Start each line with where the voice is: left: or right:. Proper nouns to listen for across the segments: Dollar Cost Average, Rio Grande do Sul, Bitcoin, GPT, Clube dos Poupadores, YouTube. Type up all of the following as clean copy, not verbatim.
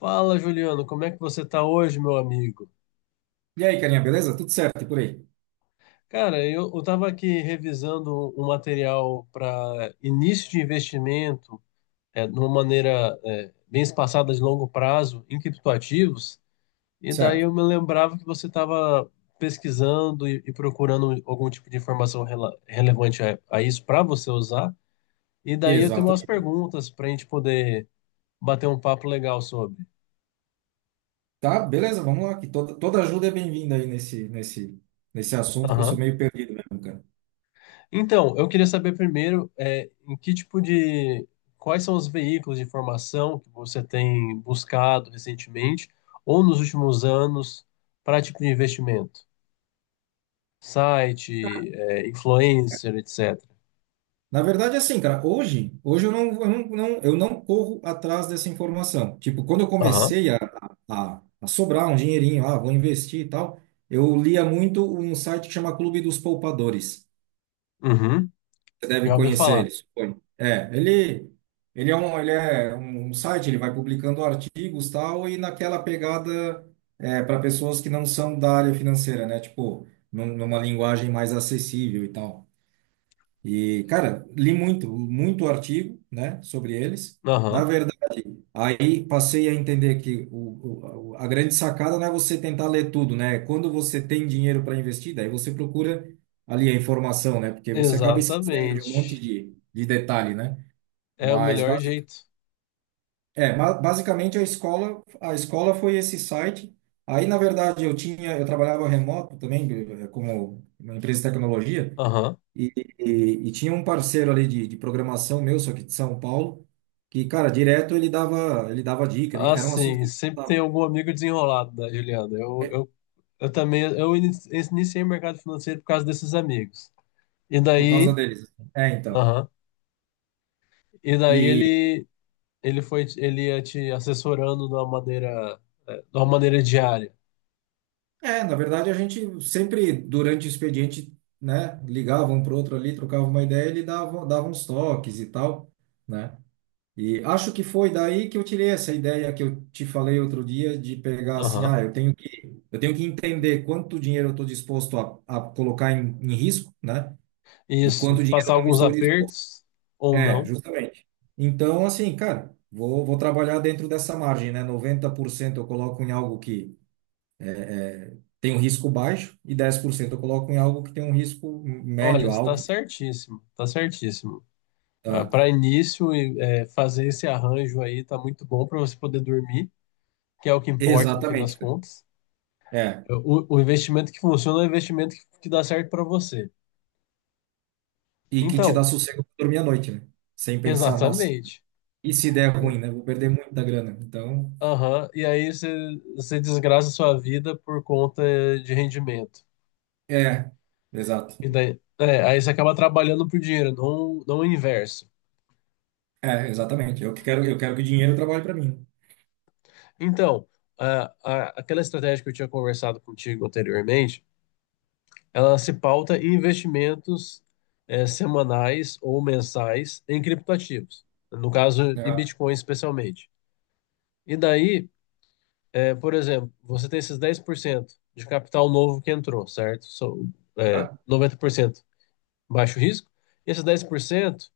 left: Fala, Juliano, como é que você está hoje, meu amigo?
right: E aí, carinha, beleza? Tudo certo e por aí?
left: Cara, estava aqui revisando um material para início de investimento, de uma maneira, bem espaçada de longo prazo, em criptoativos, e daí
right: Certo.
left: eu me lembrava que você estava pesquisando e procurando algum tipo de informação relevante a isso para você usar, e daí eu tenho umas
right: Exatamente.
left: perguntas para a gente poder bater um papo legal sobre.
right: Tá, beleza, vamos lá, que toda ajuda é bem-vinda aí nesse assunto que eu sou meio perdido mesmo, cara.
left: Então, eu queria saber primeiro, quais são os veículos de informação que você tem buscado recentemente ou nos últimos anos para tipo de investimento? Site, influencer, etc.
right: Na verdade, é assim, cara, hoje eu não corro atrás dessa informação. Tipo, quando eu
left: Aham,
right: comecei a sobrar um dinheirinho, ah, vou investir e tal, eu lia muito um site que chama Clube dos Poupadores.
left: uhum,
right: Você deve
left: já ouvi
right: conhecer
left: falar.
right: ele, suponho. Ele é um, ele é um site, ele vai publicando artigos tal, e naquela pegada é, para pessoas que não são da área financeira, né? Tipo, numa linguagem mais acessível e tal. E, cara, li muito, muito artigo, né, sobre eles. Na
left: Aham,
right: Aí passei a entender que a grande sacada não é você tentar ler tudo, né? Quando você tem dinheiro para investir, daí você procura ali a informação, né? Porque você acaba esquecendo de um monte
left: exatamente.
right: de detalhe, né?
left: É o
right: Mas
left: melhor
right: basi-
left: jeito.
right: basicamente a escola foi esse site. Aí, na verdade, eu trabalhava remoto também, como uma empresa de tecnologia.
left: Aham.
right: E, e tinha um parceiro ali de programação meu, só que de São Paulo, que, cara, direto ele dava dica, era um assunto
left: Assim,
right: que ele
left: sempre tem
right: gostava,
left: algum amigo desenrolado, né, Juliana? Eu,
right: é,
left: eu, eu também, iniciei o mercado financeiro por causa desses amigos. E
right: por causa
left: daí,
right: deles. Assim. É, então.
left: aham. E daí
right: E,
left: ele ia te assessorando de uma maneira diária.
right: é, na verdade, a gente sempre, durante o expediente, né, ligava um pro outro ali, trocava uma ideia, dava uns toques e tal, né? E acho que foi daí que eu tirei essa ideia que eu te falei outro dia de pegar assim,
left: Aham.
right: ah, eu tenho que entender quanto dinheiro eu estou disposto a colocar em, em risco, né? E
left: Isso,
right: quanto dinheiro
left: passar
right: eu não
left: alguns
right: estou disposto?
left: apertos ou
right: É,
left: não.
right: justamente. Então, assim, cara, vou trabalhar dentro dessa margem, né? 90% eu coloco em algo que tem um risco baixo e 10% eu coloco em algo que tem um risco
left: Olha,
right: médio,
left: está
right: alto.
left: certíssimo, está certíssimo.
right: Tá?
left: Para início, fazer esse arranjo aí tá muito bom para você poder dormir, que é o que importa no fim das
right: Exatamente, cara.
left: contas.
right: É.
left: É, o investimento que funciona é o investimento que dá certo para você.
right: E que te dá
left: Então,
right: sossego pra dormir à noite, né? Sem pensar, nossa,
left: exatamente.
right: e se der ruim, né? Vou perder muita grana. Então,
left: Aham, e aí você desgraça a sua vida por conta de rendimento.
right: é, exato.
left: E daí, aí você acaba trabalhando por dinheiro, não, não o inverso.
right: É, exatamente. Eu que quero, eu quero que o dinheiro trabalhe para mim.
left: Então, aquela estratégia que eu tinha conversado contigo anteriormente, ela se pauta em investimentos, semanais ou mensais em criptoativos, no caso,
right: Né?
left: em
right: Ah,
left: Bitcoin especialmente. E daí, por exemplo, você tem esses 10% de capital novo que entrou, certo? São,
right: ah,
left: 90%, baixo risco. Esses 10%,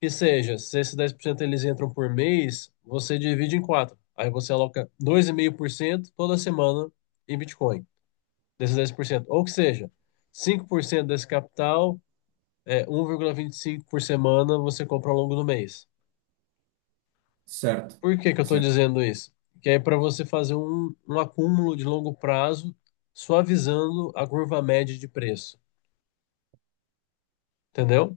left: que seja, se esses 10% eles entram por mês, você divide em quatro. Aí você aloca 2,5% toda semana em Bitcoin, desses 10%. Ou que seja, 5% desse capital, é, um 1,25% por semana você compra ao longo do mês.
right: certo.
left: Por que que eu estou
right: Certo.
left: dizendo isso? Que é para você fazer um acúmulo de longo prazo, suavizando a curva média de preço. Entendeu?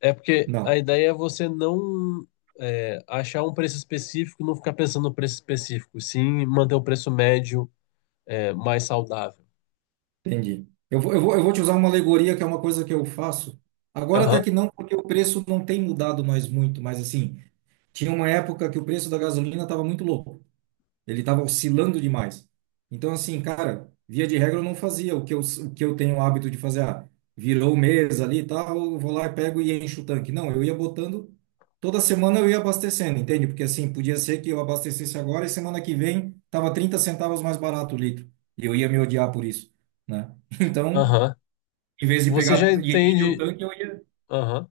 left: É porque a
right: Não.
left: ideia é você não achar um preço específico, não ficar pensando no preço específico, sim manter o preço médio, mais saudável.
right: Entendi. Eu vou te usar uma alegoria que é uma coisa que eu faço. Agora até
left: Aham,
right: que não, porque o preço não tem mudado mais muito, mas assim, tinha uma época que o preço da gasolina estava muito louco. Ele estava oscilando demais. Então, assim, cara, via de regra eu não fazia o que eu tenho o hábito de fazer. Ah, virou mesa ali e tal, eu vou lá e pego e encho o tanque. Não, eu ia botando, toda semana eu ia abastecendo, entende? Porque assim, podia ser que eu abastecesse agora e semana que vem tava 30 centavos mais barato o litro. E eu ia me odiar por isso, né? Então,
left: aham.
right: em vez de
left: Você já
right: pegar e encher o
left: entende,
right: tanque, eu ia.
left: aham.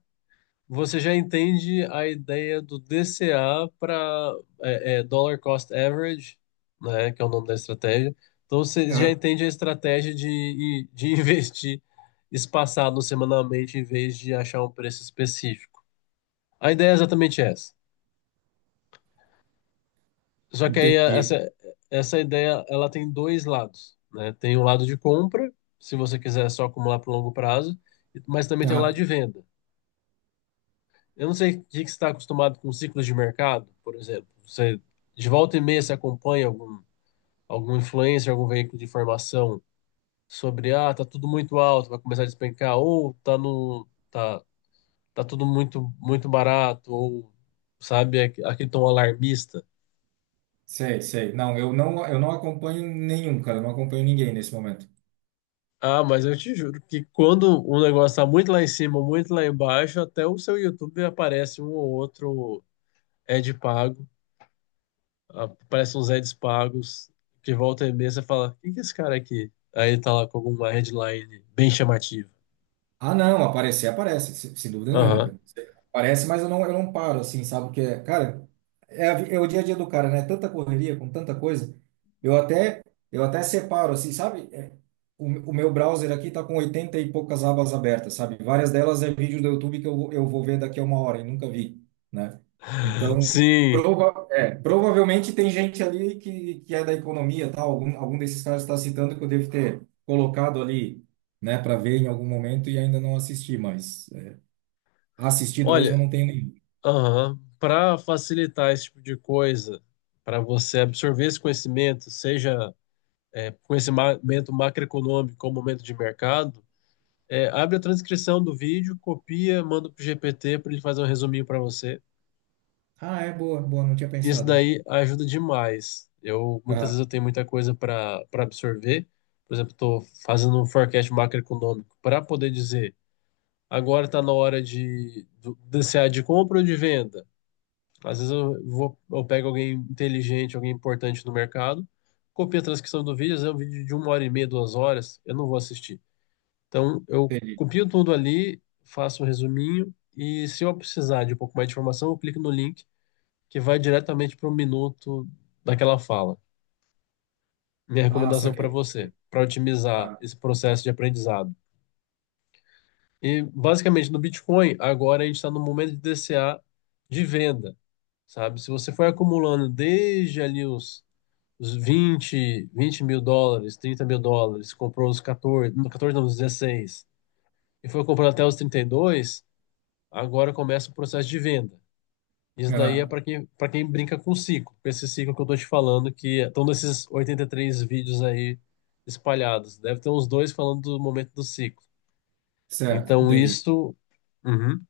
left: Você já entende a ideia do DCA, para Dollar Cost Average, né, que é o nome da estratégia. Então você já
right: Ah,
left: entende a estratégia de investir espaçado semanalmente em vez de achar um preço específico. A ideia é exatamente essa. Só que aí a-
right: entendi.
left: essa, essa ideia, ela tem dois lados, né? Tem o lado de compra, se você quiser só acumular para o longo prazo, mas também tem o lado
right: Ah,
left: de venda. Eu não sei o que que você está acostumado com ciclos de mercado, por exemplo. Você de volta e meia você acompanha algum influencer, algum veículo de informação sobre: ah, tá tudo muito alto, vai começar a despencar, ou tá no tá tá tudo muito muito barato, ou sabe aquele tom alarmista.
right: sei, sei. Não, eu não acompanho nenhum, cara, eu não acompanho ninguém nesse momento.
left: Ah, mas eu te juro que quando um negócio tá muito lá em cima, muito lá embaixo, até o seu YouTube aparece um ou outro ad pago, aparece uns ads pagos, que volta e meia você fala: quem que é esse cara aqui? Aí ele tá lá com alguma headline bem chamativa.
right: Ah, não, aparecer, aparece, sem dúvida nenhuma,
left: Aham.
right: cara. Aparece, mas eu não paro, assim, sabe? Porque, cara, é, é o dia a dia do cara, né? Tanta correria, com tanta coisa, eu até, eu até separo, assim, sabe? É, o, o meu browser aqui tá com 80 e poucas abas abertas, sabe? Várias delas é vídeo do YouTube que eu vou ver daqui a uma hora e nunca vi, né? Então,
left: Sim.
right: provavelmente tem gente ali que é da economia, tal, algum, algum desses caras está citando que eu devo ter colocado ali né, para ver em algum momento e ainda não assisti, mas é, assistido mesmo
left: Olha,
right: eu não tenho nenhum.
left: aham. Para facilitar esse tipo de coisa, para você absorver esse conhecimento, seja conhecimento macroeconômico ou momento de mercado, abre a transcrição do vídeo, copia, manda pro GPT para ele fazer um resuminho para você.
right: Ah, é boa, boa, não tinha
left: Isso
right: pensado.
left: daí ajuda demais. Eu muitas
right: Aham,
left: vezes eu tenho muita coisa para absorver. Por exemplo, estou fazendo um forecast macroeconômico para poder dizer: agora está na hora desse ar de compra ou de venda. Às vezes eu pego alguém inteligente, alguém importante no mercado, copio a transcrição do vídeo, às vezes é um vídeo de uma hora e meia, 2 horas, eu não vou assistir. Então, eu
right: entendi.
left: copio tudo ali, faço um resuminho, e se eu precisar de um pouco mais de informação, eu clico no link que vai diretamente para o minuto daquela fala. Minha
right: Ah,
left: recomendação para
right: saquei. Saquei.
left: você, para otimizar
right: Ah,
left: esse processo de aprendizado. E, basicamente, no Bitcoin, agora a gente está no momento de DCA de venda, sabe? Se você foi acumulando desde ali os 20 20 mil dólares, 30 mil dólares, comprou os 14, não, 14 não, os 16, e foi comprando até os 32. Agora começa o processo de venda. Isso daí é
right: aham,
left: para quem brinca com o ciclo, com esse ciclo que eu estou te falando, que estão nesses 83 vídeos aí espalhados. Deve ter uns dois falando do momento do ciclo.
right: certo,
left: Então,
right: entendi.
left: isso. Uhum.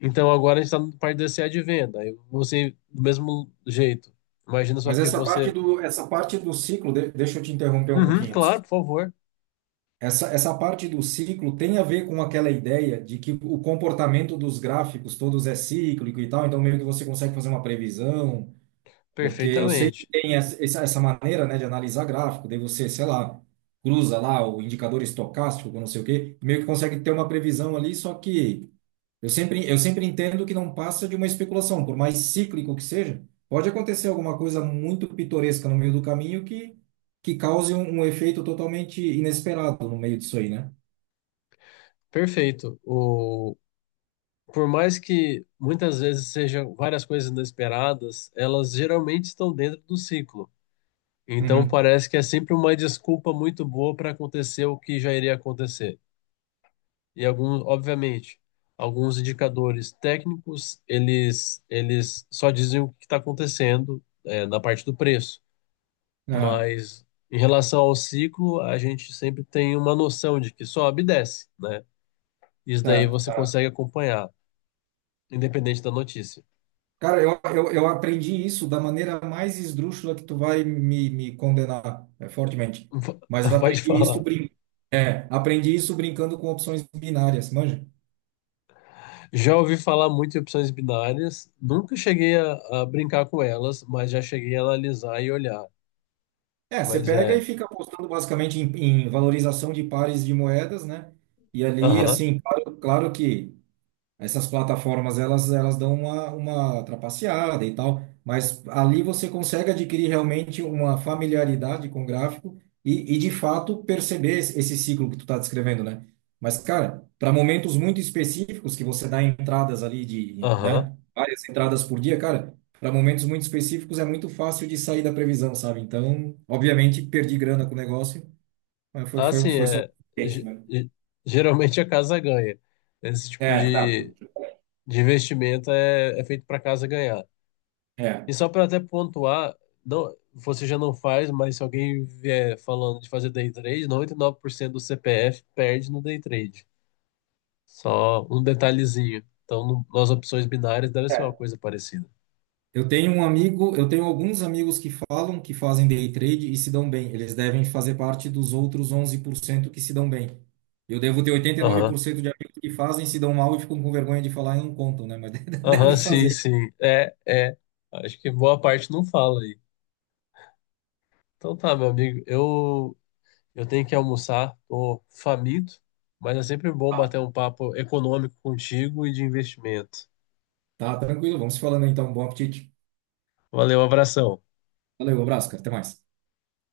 left: Então, agora a gente está na parte do SEA de venda. Aí você, do mesmo jeito, imagina só
right: Mas
left: que você.
right: essa parte do ciclo, deixa eu te interromper um
left: Uhum,
right: pouquinho.
left: claro, por
right: Desculpa.
left: favor.
right: Essa parte do ciclo tem a ver com aquela ideia de que o comportamento dos gráficos todos é cíclico e tal, então meio que você consegue fazer uma previsão. Porque eu sei que
left: Perfeitamente.
right: tem maneira, né, de analisar gráfico, daí você, sei lá, cruza lá o indicador estocástico com não sei o quê, meio que consegue ter uma previsão ali, só que eu sempre entendo que não passa de uma especulação, por mais cíclico que seja, pode acontecer alguma coisa muito pitoresca no meio do caminho que cause um, um efeito totalmente inesperado no meio disso aí, né?
left: Perfeito. Por mais que muitas vezes sejam várias coisas inesperadas, elas geralmente estão dentro do ciclo. Então
right: Uhum.
left: parece que é sempre uma desculpa muito boa para acontecer o que já iria acontecer. E algum, obviamente, alguns indicadores técnicos, eles só dizem o que está acontecendo, na parte do preço.
right: Ah,
left: Mas em relação ao ciclo, a gente sempre tem uma noção de que sobe e desce, né? Isso daí você
right: certo.
left: consegue acompanhar, independente da notícia.
right: Cara, eu aprendi isso da maneira mais esdrúxula que tu vai me, me condenar, é, fortemente. Mas eu
left: Pode
right: aprendi isso,
left: falar.
right: brin é, aprendi isso brincando com opções binárias, manja?
left: Já ouvi falar muito em opções binárias, nunca cheguei a brincar com elas, mas já cheguei a analisar e olhar.
right: É, você
left: Mas
right: pega e
left: é,
right: fica apostando basicamente em, em valorização de pares de moedas, né? E ali,
left: aham,
right: assim, claro que essas plataformas, elas dão uma trapaceada e tal, mas ali você consegue adquirir realmente uma familiaridade com o gráfico e de fato, perceber esse ciclo que tu está descrevendo, né? Mas, cara, para momentos muito específicos, que você dá entradas ali de,
left: aham.
right: né, várias entradas por dia, cara, para momentos muito específicos é muito fácil de sair da previsão, sabe? Então, obviamente, perdi grana com o negócio, mas
left: Assim,
right: foi só... Esse,
left: ge-
right: né?
left: ge- geralmente a casa ganha. Esse tipo
right: É, não,
left: de investimento é feito para a casa ganhar. E só para até pontuar, não, você já não faz, mas se alguém vier falando de fazer day trade, 99% do CPF perde no day trade. Só um detalhezinho. Então, nas opções binárias deve ser uma
right: é.
left: coisa parecida.
right: Eu tenho um amigo, eu tenho alguns amigos que falam que fazem day trade e se dão bem. Eles devem fazer parte dos outros 11% que se dão bem. Eu devo ter
left: Aham,
right: 89% de amigos que fazem, se dão mal e ficam com vergonha de falar e não contam, né? Mas
left: aham,
right: deve
left: sim,
right: fazer.
left: sim. É, é. Acho que boa parte não fala aí. Então tá, meu amigo, eu tenho que almoçar, tô faminto, mas é sempre bom
right: Ah,
left: bater um papo econômico contigo e de investimento.
right: tá, tranquilo. Vamos se falando então. Bom apetite.
left: Valeu, abração.
right: Valeu, um abraço, cara. Até mais.